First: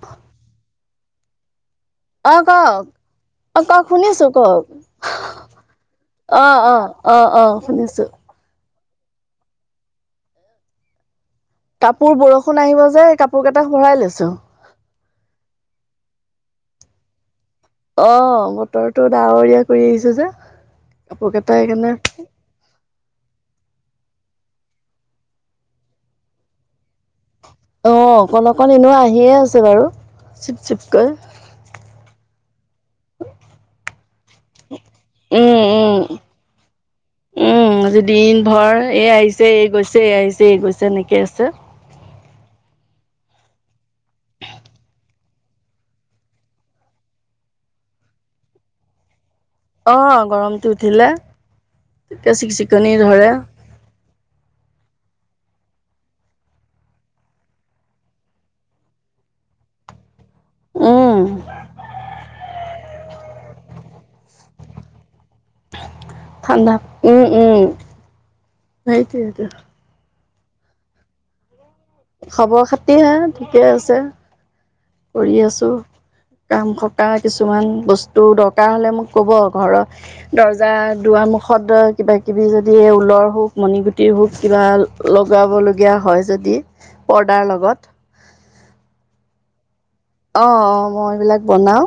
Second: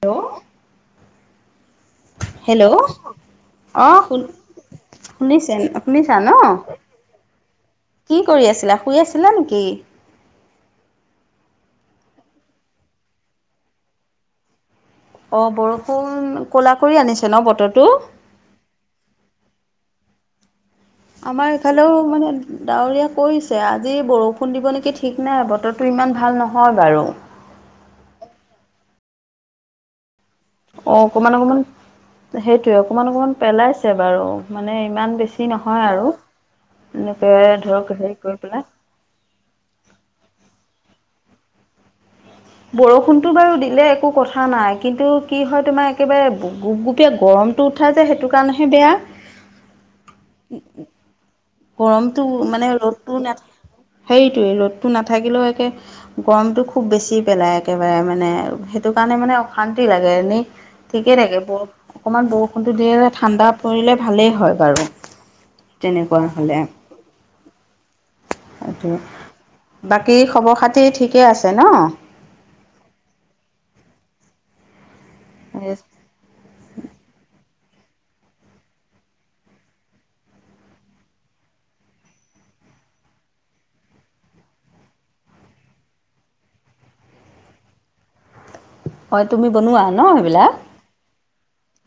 Hello অ hello কওক কওক অ শু শুনিছো কওক শুনিছে শুনিছা ন অ অ অ অ শুনিছো কি কৰি আছিলা শুই আছিলা নেকি? কাপোৰ বৰষুণ আহিব যে কাপোৰ কেইটা সোমাই লৈছো। অ বৰষুণ ক'লা কৰি আনিছে ন বতৰটো অ বতৰটো ডাৱৰীয়া কৰি আহিছে যে কাপোৰ আমাৰ কেইটা এইফালেও সেইকাৰণে মানে ডাৱৰীয়া কৰিছে আজি বৰষুণ দিব নেকি ঠিক নাই বতৰটো ইমান ভাল নহয় বাৰু। অ অকন অকন এনেয়ো আহিয়ে আছে বাৰু। অ চিপকৈ অকমান অকমান সেইটোয়ে অকমান অকমান পেলাইছে বাৰু মানে ইমান বেছি উম নহয় উম আৰু। এনেকে উম ধৰক আজি হেৰি দিন কৰি পেলাই ভৰ এই আহিছে এই গৈছে এই আহিছে এই গৈছে এনেকে আছে। বৰষুণটো বাৰু দিলে একো কথা নাই কিন্তু কি হয় তোমাৰ একেবাৰে গোপগুপীয়া গৰম টো উঠাই যে সেইটো কাৰণেহে বেয়া। অ গৰমটো উঠিলে গৰমটো তেতিয়া মানে চিকচিকনি ৰ'দটো ধৰে নাথা সেইটোয়ে ৰ'দটো নাথাকিলেও একে গৰমটো খুব বেছি পেলাই একেবাৰে মানে সেইটো কাৰণে মানে অশান্তি লাগে এনেই উম ঠিকেই থাকে ব অকনমান বৰষুণটো দিয়ে যে ঠাণ্ডা পৰিলে ভালেই হয় বাৰু। তেনেকুৱা হ'লে ঠাণ্ডা উম উম সেইটো সেইতোৱেটো বাকী খবৰ-খাতি ঠিকে আছে ন খবৰ-খাতি আ ঠিকে আছে। কৰি আছো কাম খকা কিছুমান বস্তু দৰকাৰ হ'লে মোক ক'ব ঘৰ দৰ্জা দুৱাৰমুখত ধৰ, কিবা-কিবি যদি ঊলৰ হওক, মণিগুটিৰ হওক কিবা লগাবলগীয়া হয় যদি পৰ্দাৰ লগত হয় তুমি বনোৱা ন অ সেইবিলাক অ মই এইবিলাক বনাও।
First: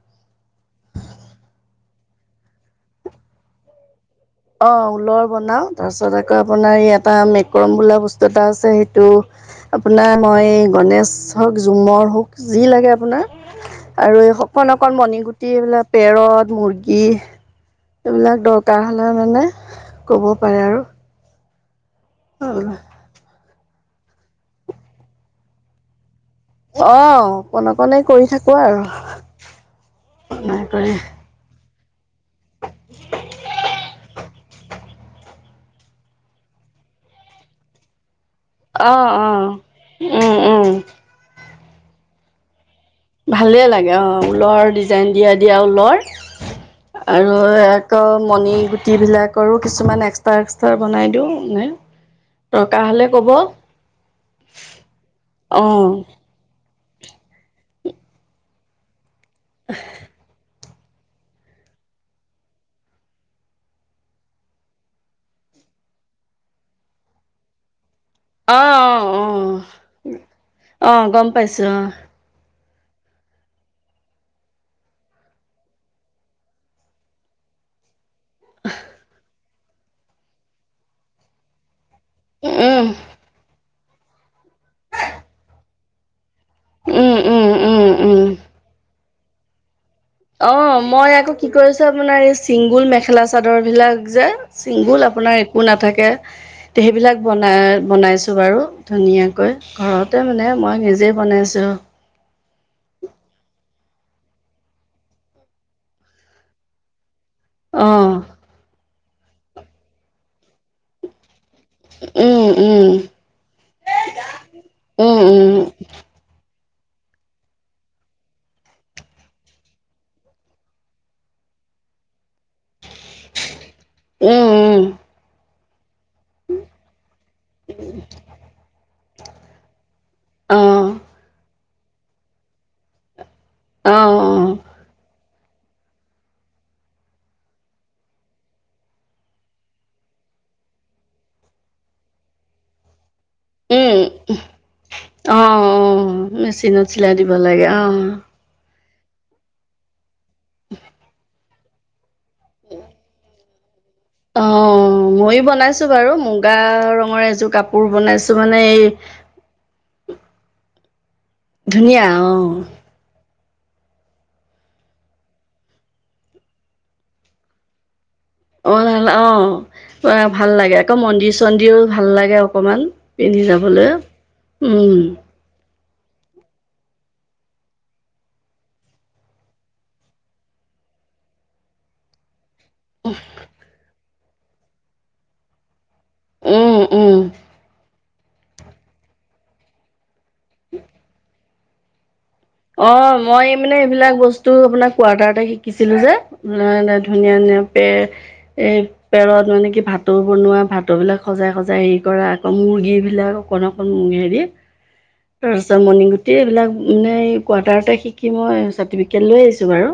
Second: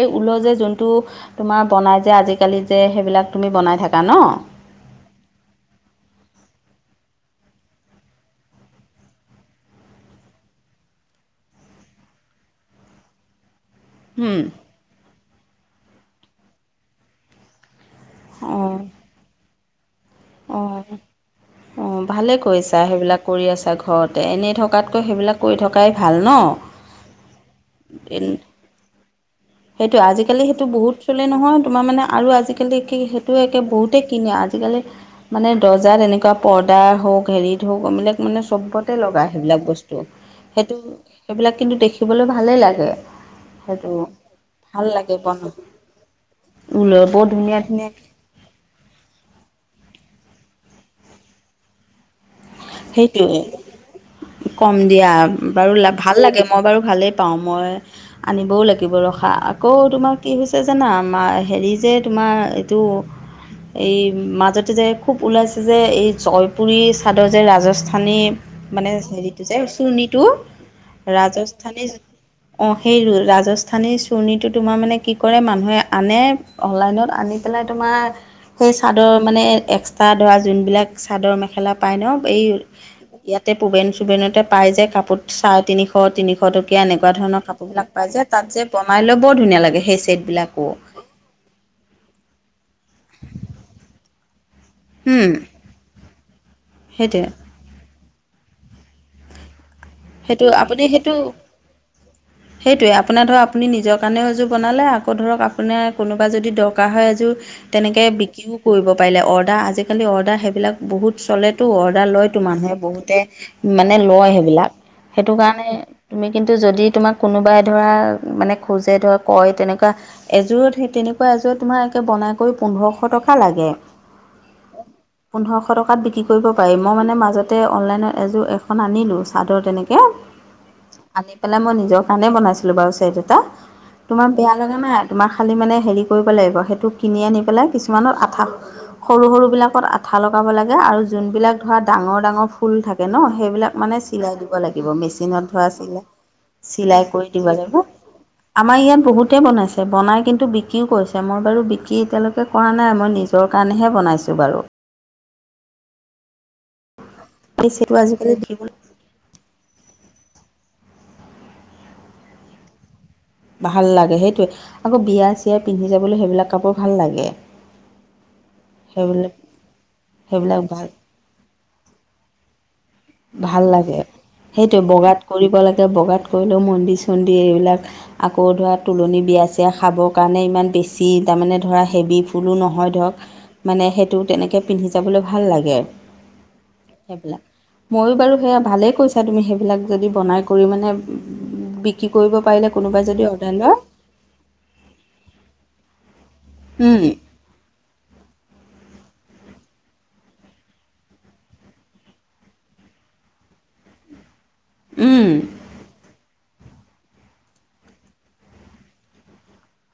এই ঊল' যে যোনটো তোমাৰ বনাই যে আজি-কালি যে সেইবিলাক তুমি বনাই থাকা ন অ ঊলৰ বনাও তাৰপিছত আকৌ আপোনাৰ এটা মেক্ৰম বোলা বস্তু এটা আছে সেইটো আপোনাৰ মই গণেশ হওক, ঝুমৰ হওক যি লাগে আপোনাৰ আৰু এই অকণ অক মণিগুটি এইবিলাক পেৰদ, মুৰ্গী এইবিলাক অঁ দৰকাৰ এ ক'ব পাৰে আৰু। অ ভালে কৰিছা সেইবিলাক। কৰি আছা ঘৰতে এনেই থকাতকৈ সেইবিলাক কৰি থকাই ভাল ন অ, অকণ অকণেই কৰি থাকো আৰু। সেইটোৱে, আজিকালি নাই সেইটো কৰে বহুত চলে নহয়? তোমাৰমানে আৰু আজিকালি কি সেইটোৱে একে বহুতেই কিনে, আজিকালি মানে দৰ্জাত এনেকুৱা পৰ্দাৰ হওক, হেৰিত হওক মানে অ চবতে অ লগাই সেইবিলাক বস্তু, উম উম সেইটো সেইবিলাক কিন্তু দেখিবলৈ ভালেই লাগে। ভালেই সেইটো লাগে অ ঊলৰ ভাল ডিজাইন লাগে দিয়া বনাই দিয়া ঊলৰ, ঊলৰ বৰ আৰু ধুনীয়া ধুনীয়া আকৌ মণি গুটি বিলাকৰো আৰু কিছুমান এক্সট্ৰা, এক্সট্ৰা বনাই দিও নে? দৰকাৰ হ'লে ক'ব অ সেইটোয়ে, কম দিয়া অ বাৰু ভাল লাগে। মই বাৰু ভালেই পাওঁ, মই আনিবও লাগিব ৰখা, আকৌ তোমাৰ কি হৈছে জানা? হেৰি যে তোমাৰ এইটো এই মাজতে যে খুব ওলাইছে যে এই জয়পুৰি চাদৰ যে ৰাজস্থানী অ মানে অ হেৰিটো যে চুৰনিটো, অ গম পাইছো ৰাজস্থানী অ', সেই ৰাজস্থানী চুৰৰ্ণিটো তোমাৰ মানে কি কৰে মানুহে আনে। অনলাইনত আনি পেলাই তোমাৰ সেই চাদৰ মানে এক্সট্ৰা ধৰা, যোনবিলাক চাদৰ মেখেলা পায় ন। এই অ ইয়াতে পোবেন চোবেনতে পাই যায় কাপোৰত চাৰে তিনিশ, তিনিশ কে এনেকুৱা উম ধৰণৰ উম উম কাপোৰবিলাক উম পাই যে, উম তাত যে বনাইলৈ বৰ ধুনীয়া লাগে। সেই চেট অ', মই আকৌ কি কৰিছো, আপোনাৰ এই চিংগুল মেখেলা চাদৰ বিলাক যে ছিংগুল উম আপোনাৰ একো নাথাকে, সেইটোৱে সেইবিলাক বনাই বনাইছোঁ বাৰু। ধুনীয়াকৈ ঘৰতে সেইটো মানে আপুনি মই নিজেই সেইটো বনাইছোঁ। [inaudible] সেইটোৱে আপোনাৰ ধৰক আপুনি নিজৰ কাৰণেও এযোৰ বনালে, আকৌ ধৰক আপোনাৰ কোনোবা যদি দৰকাৰ হয় এযোৰ তেনেকে অ' বিক্ৰীও কৰিব পাৰিলে, অৰ্ডাৰ আজিকালি অৰ্ডাৰ সেইবিলাক বহুত চলে টো অৰ্ডাৰ লয়তো উম মানুহে উম বহুতে মানে লয়, সেইবিলাক উম সেইটো উম কাৰণে তুমি কিন্তু যদি তোমাক কোনোবাই ধৰা মানে, খোজে ধৰা কয় তেনেকুৱা এযোৰত সেই তেনেকুৱা এযোৰত তোমাৰ একে বনাই কৰি পোন্ধৰশ টকা লাগে। উম, উম। পোন্ধৰশ টকাত বি কি কৰিব পাৰি, মই মানে মাজতে অনলাইনত এযোৰ এখন আনিলোঁ, চাদৰ অ' আনি পেলাই মই নিজৰ কাৰণেই বনাইছিলোঁ বাৰু চেট এটা। অ' তোমাক বেয়া লগা নাই? তোমা খালী মানে হেৰি কৰিব লাগিব, সেইটো কিনি আনি পেলাই কিছুমানৰ আঠা সৰু সৰু বিলাকত আঠা লগাব লাগে, আৰু যোনবিলাক ধৰা ডাঙৰ ডাঙৰ ফুল থাকে থাকে ন, সেইবিলাক মানে উম চিলাই দিয়ে। লাগিব, মেচিনত অ' চিলা অ' মেচিনত চিলাই কৰি দিব লাগে লাগিব। অ' আমাৰ ইয়াত বহুতেই বনাইছে, বনাই কিন্তু বিক্ৰীও কৰিছে, মই বাৰু বিক্ৰী এতিয়ালৈকে কৰা নাই,। মই নিজ ৰ কাৰণেহে বনাইছো। অ', ময়ো বনাইছো বাৰু, মুগা ৰঙৰ এযোৰ কাপোৰ সেইটো আজিকালি বনাইছো মানে দেখিবলৈ এই ধুনীয়া অহ। ভাল লাগে সেইটোৱেই, আকৌ বিয়াই চিয়াই পিন্ধি যাবলৈ সেইবিলাক কাপোৰ ভাল লাগে। অ', সেইবিলাক অ', ভাল লাগে, আকৌ মন্দিৰ চন্দিৰো ভাল লাগে অকমান। পিন্ধি ভাল যাবলৈ। লাগে সেইটোৱে উম। বগাত কৰিব লাগে, বগাত কৰিলেও মন্দিৰ চন্দিৰ এইবিলাক আকৌ ধৰা তোলনি বিয়া চিয়া খাবৰ কাৰণে ইমান বেছি তাৰমানে ধৰা হেভি কোনো নহয় ধৰক, মানে সেইটো তেনেকৈ পিন্ধি যাবলৈ ভাল লাগে। উম উম সেইবিলাক। ময়ো বাৰু সেইয়া ভালেই কৈছা তুমি, সেইবিলাক যদি বনাই কৰি মানে বি ক্ৰী কৰিব পাৰিলে, অ কোনোবাই যদি মই অৰ্ডাৰ মানে লয়। এইবিলাক বস্ টো আপোনাৰ কোৱাৰ্টাৰতে শিকিছিলো যে, এ এনেকে উম ধুনীয়া ধুনীয়াকে এই। পেৰত মানে কি ভাটৌ বনোৱা, ভাটৌ বিলাক সজাই সজাই হেৰি কৰা, আকৌ মুৰ্গী বিলাক অকণ অক কণ হেৰি উম তাৰপাছত মণি গুটি এইবিলাক মানে কোৱাৰ্টাৰতে শিকি মই চাৰ্টিফিকেট লৈ আহিছোঁ বাৰু,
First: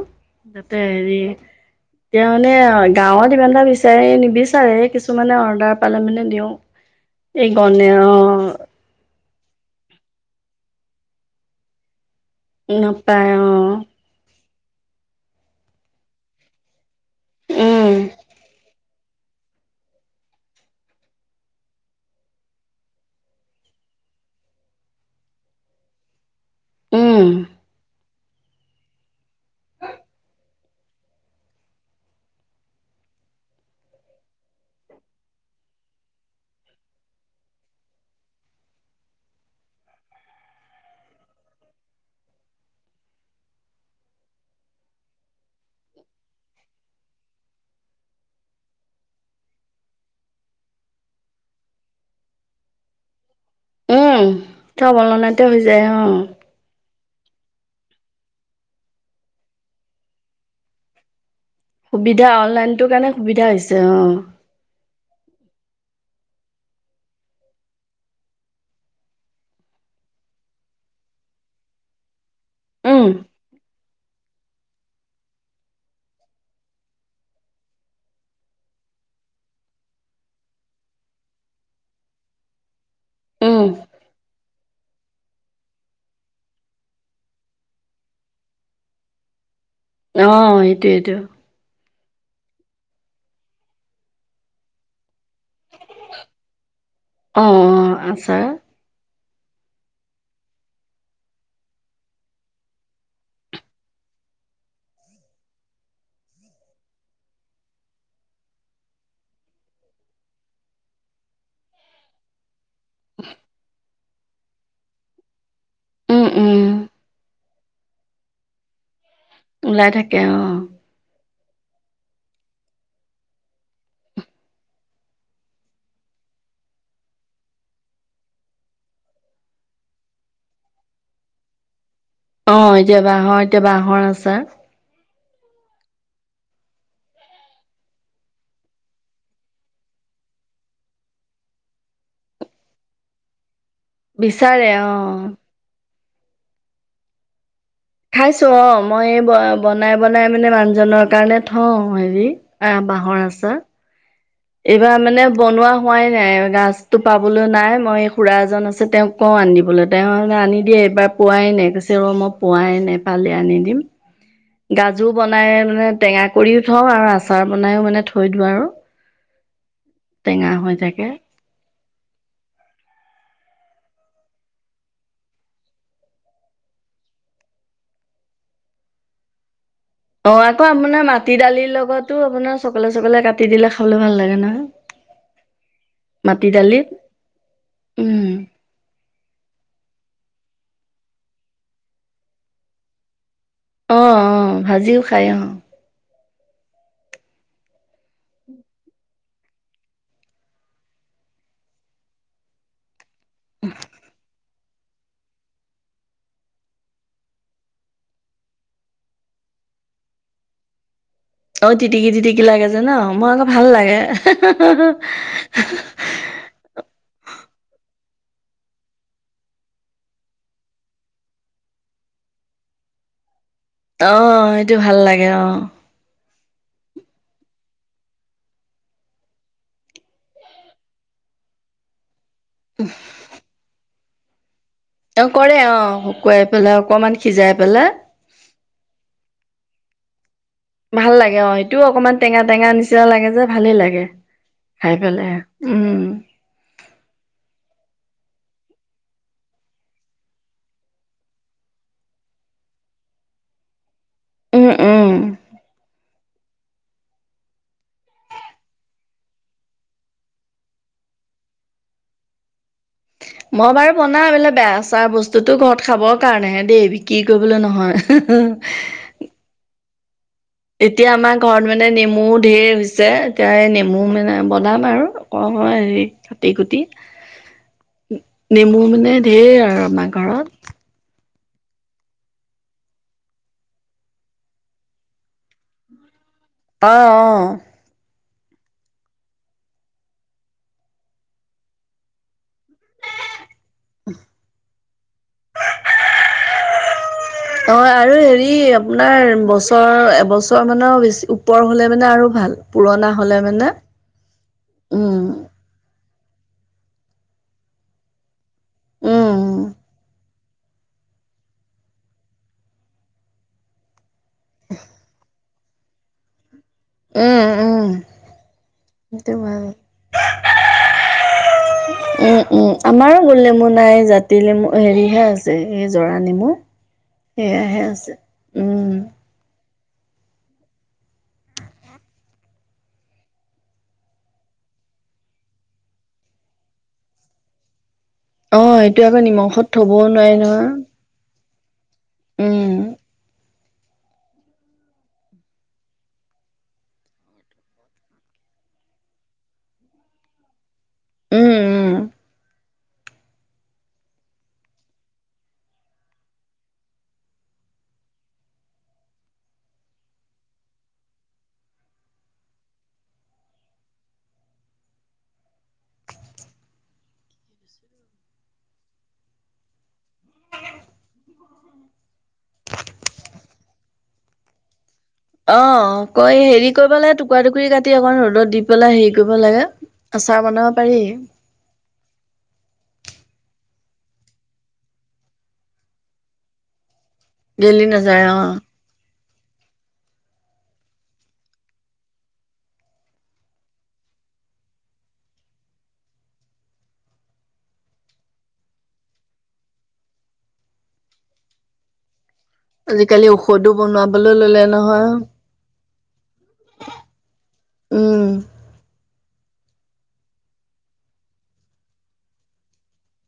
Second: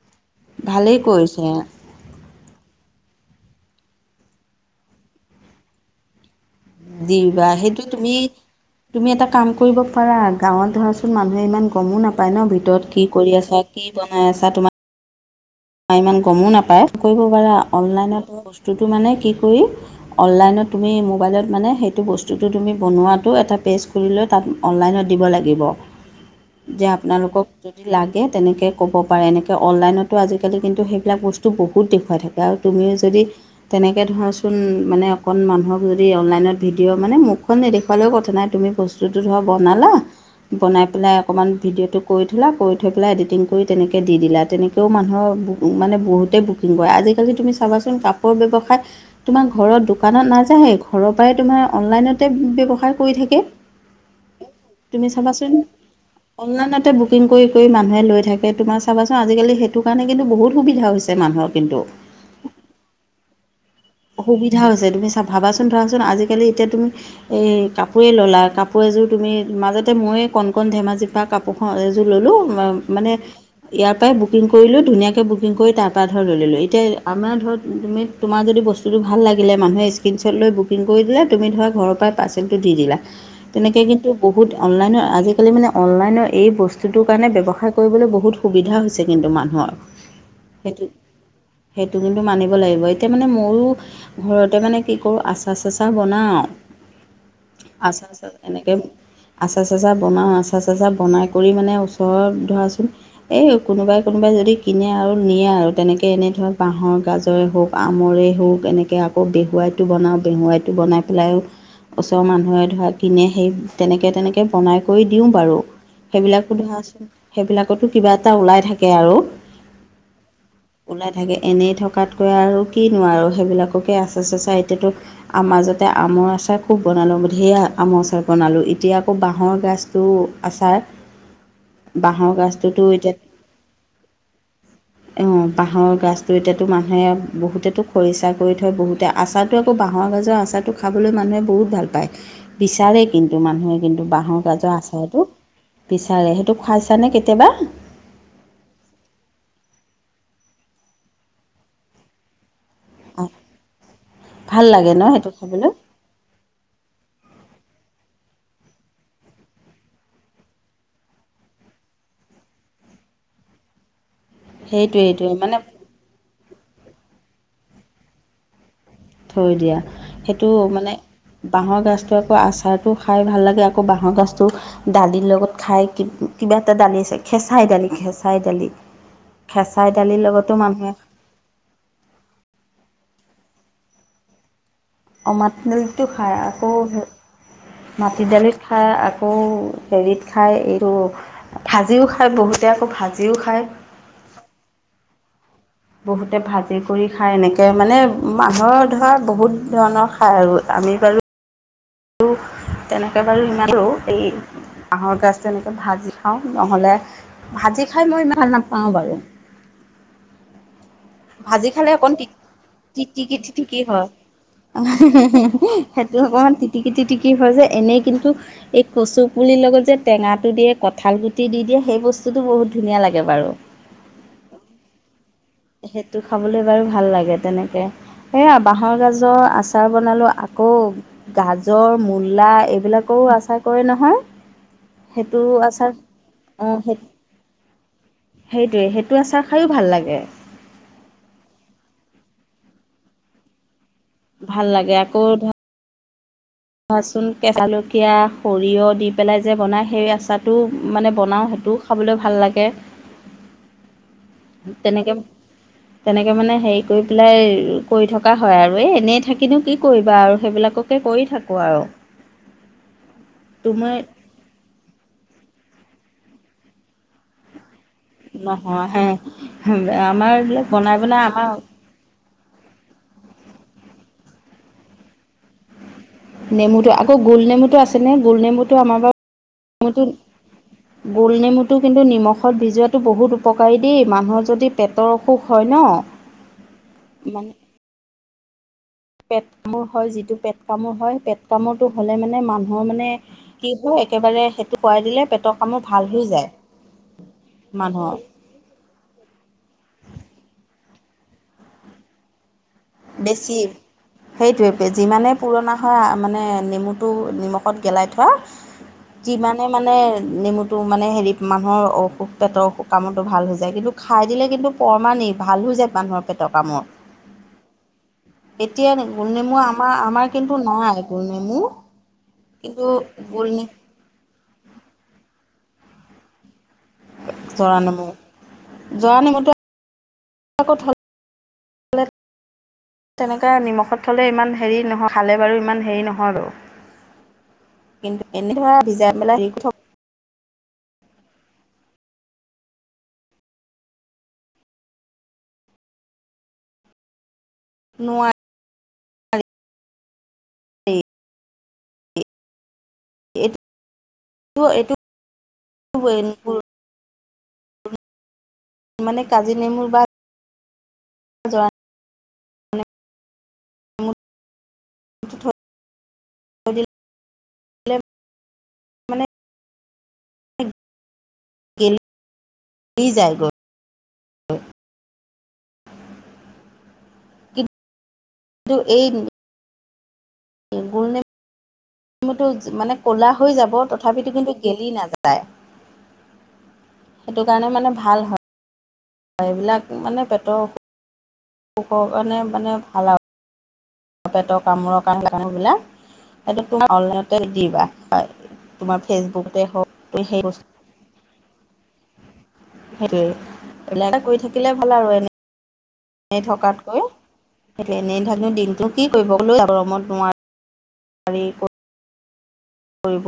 তাতে ভালেই হেৰি কৰিছে তেতিয়া মানে গাঁৱত ইমান এটা বিচাৰি নিবিচাৰে, কিছুমানে অৰ্ডাৰ পালে মানে দিওঁ। দিবা সেইটো তুমি [unintelligible] তুমি এটা কাম কৰিব পাৰা, গাঁৱত ধৰাচোন মানুহে ইমান গমো না পাই ন, ভিতৰত কি নাপায় কৰি অ আছা কি বনাই আছা তোমাৰ ইমান গমো নাপায় কৰিব পাৰা, উম অনলাইনত বস্তুটো মানে কি কৰি অনলাইনত তুমি মোবাইলত মানে সেইটো বস্তুটো তুমি বনোৱাটো এটা পেজ খুলিলৈ তাত অনলাইনত দিব লাগিব। যে উম আপোনালোকক যদি লাগে, তেনেকে ক'ব পাৰে। এনেকৈ অনলাইনটো আজিকালি আজিকালি কিন্তু সেইবিলাক বস্তু বহুত দেখুৱাই থাকে আৰু তুমিও যদি তেনেকৈ ধৰাচোন মানে অকণ মানুহক যদি অনলাইনত ভিডিঅ' মানে মুখখন নেদখুৱালেও কথা নাই তুমি ব স্তুটো ধৰা বনালা। বনাই পেলাই অকণমান ভিডিঅ'টো কৰি থোলা কৰি থৈ পেলাই এডিটিং কৰি তেনেকৈ দি দিলা তেনেকৈও মানুহক বুক মানে বহুতেই বুকিং কৰে। আজিকালি তুমি চাবাচোন কাপোৰ ব্যৱসায় তোমাৰ ঘৰৰ দোকানত নাযায়া ঘৰৰ পৰাই তোমাৰ অনলাইনতে ব্যৱসায় কৰি থাকে। উম, চব তুমি অনলাইনতে চাবাচোন হৈ যায় উম। অনলাইনতে বুকিং কৰি কৰি মানুহে লৈ থাকে, তোমা চাবাচোন আজিকালি সেইটো কাৰণে কিন্তু বহুত সুবিধা হৈছে মানুহৰ কিন্তু সুবিধা অনলাইনটোৰ কাৰণে সুবিধা হৈছে উম। সুবিধা হৈছে তুমি চা ভাবাচোন, ধৰাচোন, আজিকালি এতিয়া তুমি এই কাপোৰেই ল'লা, কাপোৰ এযোৰ তুমি মাজতে ময়েই কণ কণ ধেমাজি বা কাপোৰখন এযোৰ ল'লো, ম উম মানে ইয়াৰ পৰাই বুকিং কৰিলো, ধুনীয়াকৈ বুকিং কৰি তাৰপৰা ধৰ লৈ ল'লোঁ, এতিয়া আমাৰ ধৰক, তুমি তোমাৰ যদি বস্তু বস্তুটো ভাল লাগিলে মানুহে স্ক্ৰীণশ্বট লৈ বুকিং কৰি দিলে তুমি ধৰা ঘৰৰ পৰাই পাৰ্চেলটো দি দিলা। উম তেনেকে কিন্তু বহুত অনলাইনৰ আজিকালি মানে অনলাইনৰ এই বস্তুটোৰ কাৰণে ব্যৱসায় কৰিবলৈ বহুত সুবিধা হৈছে কিন্তু মানুহৰ। অঁ সেইটো সেইটোয়েটো সেইটো কিন্তু মানিব লাগিব এতিয়া মানে মোৰো ঘৰতে মানে কি কৰোঁ আছে। আচাৰ চাচা বনাওঁ অ অ আচাৰ চা এনেকে আচাৰ চাচা বনাওঁ, আচাৰ চেচা বনাই কৰি মানে ওচৰৰত ধৰাচোন এই কোনোবাই কোনোবাই যদি কিনে আৰু নিয়ে আৰু তেনেকে এনেই ধৰক বাঁহৰ গাজৰ এইবোৰ। আমৰেই হওক এনেকৈ আকৌ বেহুৱাইটো বনাওঁ বেহুৱাইটো বনাই পেলাই ওচৰৰ মানুহে ধৰা কিনে সেই তেনেকৈ তেনেকৈ বনাই কৰি দিওঁ বাৰু। উম উম সেইবিলাকো ধৰাচোন সেইবিলাকতো কিবা এটা ওলাই থাকে আৰু। ওলাই থাকে অঁ। ওলাই থাকে এনেই থকাতকৈ আৰু কি নো আৰু সেইবিলাককে আছে চাচা এতিয়াটো মাজতে আমৰ আচাৰ খুব বনালোঁ ধেইৰ আমৰ আচাৰ বনালোঁ এতিয়া আকৌ বাঁহৰ গাজ উম আচাৰ বাহৰ অ গছটোতো এতিয়া বাঁহৰ বাঁহৰ আচাৰ অ বাঁহৰ গছটো এতিয়াতো মানুহে বহুতেতো খৰিচা কৰি থয় বহুতে আচাৰটো আকৌ বাঁহৰ গাজৰ আচাৰটো খাবলৈ মানুহে বহুত ভাল পায়। বিচাৰে কিন্তু মানুহে কিন্তু বাঁহৰ বিচাৰে গাজৰ আচাৰটো অ বিচাৰে সেইটো খুৱাইছানে কেতিয়াবা খাইছো অ মই এই ব বনাই বনাই মানে মানুহজনৰ কাৰণে থওঁ হেৰি আহ বাঁহৰ আচাৰ ভাল লাগে এইবাৰ ন মানে সেইটো খাবলৈ বনোৱা খোৱাই নাই গছতটো পাবলৈ নাই মই খুৰা এজন আছে তেওঁক কওঁ আন দিবলৈ তেওঁ হলে আনি দিয়ে এইবাৰ পোৱাই নাই কৈছে অ মই পোৱাই নাই পালে আনি দিম [inaudible] গাজো বনাই মানে টেঙা কৰিও থওঁ আৰু আচাৰ বনাইও মানে থৈ দিওঁ আৰু থৈ দিয়া সেইটো টেঙা হৈ মানে থাকে বাঁহৰ গাজটো আকৌ আচাৰটো খাই ভাল লাগে আকৌ বাঁহৰ গাজটো দালিৰ লগত খাই কিবা এটা দালি আছে খেঁচাই দালি খেঁচাই দালি খেঁচাই দালিৰ অ লগতো আকৌ মানুহে আপোনাৰ মাটি দালিৰ লগতো আপোনাৰ চকলে চকলে কাটি দিলে খাবলৈ ভাল লাগে নহয়। অ মাটি দালিটো খাই মাটি আকৌ দালিত মাটি উম দালিত খাই আকৌ হেৰিত খায় এইটো ভাজিও খায় বহুতে আকৌ ভাজিও খায়। অ অ ভাজিও খাই অ বহুতে ভাজি কৰি খাই এনেকে মানে মানুহৰ ধৰা বহুত ধৰণৰ খায় আৰু আমি বাৰু তেনেকৈ বাৰু সিমানো এই বাঁহৰ গাজটো তেনেকে ভাজি খাওঁ নহলে ভাজি খাই মই ইমান ভাল নাপাওঁ বাৰু অ ভাজি খালে তিটিকি অকণ লাগে যে ন মই তিটিকি আকৌ ভাল তিটিকি লাগে হয় সেইটো অকমান তিটিকি তিটিকি হয় যে এনেই কিন্তু এই কচু পুলিৰ লগত যে টেঙাটো দিয়ে কঁঠাল গুটি দি দিয়ে সেই বস্তুটো বহুত ধুনীয়া লাগে বাৰু অ সেইটো ভাল লাগে অ। সেইটো খাবলে বাৰু ভাল লাগে তেনেকে এয়া বাঁহৰ গাজৰ আচাৰ বনালো আকৌ গাজৰ মূলা এইবিলাকৰো আচাৰ কৰে নহয় অ সেইটো কৰে অ আচাৰ শুকুৱাই অঁ পেলাই সেই অকমান সিজাই পেলাই। সেইটোৱে সেইটো আচাৰ খায়ো ভাল লাগে। ভাল লাগে অ সটোও অকণমান টেঙা টেঙা নিচিনা লাগে যে ভালেই লাগে। ভাল খাই পেলায় উম ৰচোন কেঁচলকীয়া সৰিয়হ দি পেলাই যে বনায় সেই আচাৰটো মানে বনাওঁ সেইটো খাবলৈ ভাল লাগে উম উম তেনেকে তেনেকে, মানে হেৰি কৰি পেলাই কৰি থকা হয় আৰু এই এনেই থাকিনো কি কৰিবা আৰু সেইবিলাককে কৰি থাক কৰো আৰু মই তুমি বাৰু বনাও এইবিলাক বেয়া চেয়া বস্তুতো ঘৰত খাবৰ কাৰণে হে দেই বিক্ৰী কৰিবলৈ নহয়। নহয় হে আমাৰ বিলাক এতিয়া আমাৰ ঘৰত মানে নেমু ধেৰ হৈছে এতিয়া এই নেমু মানে বনাম আৰু অ হেৰি কাটি কুটি নেমুটো আকৌ গোল নেমুটো আছেনে গোল নেমুটো নেমু আমাৰ মানে ঢেৰ আৰু বাৰু আমাৰ ঘৰত গোল নমুটো কিন্তু নিমখত ভিজোৱাতটো বহুত উপকাৰী দেই মানুহৰ যদি পেটৰ অসুখ হয় ন [inaudible] অ', অ' মানে পেট কামোৰ হয়, যিটো পেট কামোৰ হয় পেট কামোৰটো হ'লে মানে মানুহ মই মানে কি হয় একেবাৰে সেইটো কৰাই দিলে পেটৰ কামো ভাল হৈ যায়। অ', আৰু মানুহৰ হেৰি ই আপোনাৰ বছৰ এবছৰ মানৰ বেছি ওপৰ হলে মানে আৰু ভাল। পুৰণা হলে বেছি মানে সেইটোৱেইে উম যিমানে পুৰণা মানে নেমুটো নিমখত গেলাই থোৱা উম যিমানে মানে নেমুটো মানে হেৰি মানুহৰ অসুখ পেটৰ অসুখ কামটো ভাল হৈ যায় কিন্তু খাই দিলে কিন্তু পৰমানি ভাল হৈ যায় মানুহৰ পেটৰ কামোৰ। উম, উম। এতিয়া গোল সেইটো নেমু ভাল আমাৰ আমাৰ কিন্তু নাই গোলনেমু উম, উম, আমাৰো গোল নেমু নাই তি নেমু হেৰিহে আছে এই জৰা নেমু, জৰা সেয়াহে নেমু আছে। জৰা নেমুটো [inaudible] তেনেকে নিমখত থলে ইমান হেৰি নহয়, খালে বাৰু ইমান হেৰি নহয় বাৰু কিন্তু এনেই ধৰা অ' সেইটো ভিজাই আকৌ পেলাই হেৰি কৰি নিমখত থ'ব থবও নোৱাৰি নহয়, উম নোৱাৰি। উম উম এইটো [unintelligible] মানে কাজি নেমুৰ বা জৰা নেমুটো থৈ দিলে মানে গেলি যায় গৈ। অ', কৈ হেৰি কৰিব লাগে টুকুৰা টুকুৰি কাটি অকমান ৰ'দত দি পেলাই হেৰি কৰিব লাগে আচাৰ বনাব পাৰি গোলনেমু নেমুটো মানে ক'লা হৈ যাব তথাপিতো কিন্তু গেলি নাযায়। সেইটো কাৰণে গেলি মানে ভাল নাযায় হয় অ'। এইবিলাক মানে পেটৰ পোকৰ কাৰণে মানে ভাল আৰু। পেটৰ কামোৰৰ কাৰণে এইবিলাক। সেইটো তোমাৰ অনলাইনতে দিবা হয় তোমাৰ ফেচবুকে হওক সেইটোৱে আজিকালি ঔষধো এইবিলাক বনাবলৈ কৰি ললে থাকিলে ভাল আৰু নহয়। এনেই থকাতকৈ এনেই উম থাকি দিনটো কি কৰিব গ গৰমত নোৱাৰ [unintelligible] [inaudible] কৰিব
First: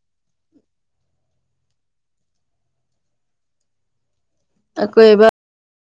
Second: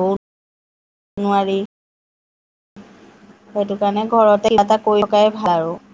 নোৱাৰি,, সেইটো কাৰণে ঘৰতে কিবা এটা আকৌ কৰি এইবাৰ থকাই ভাল আৰু।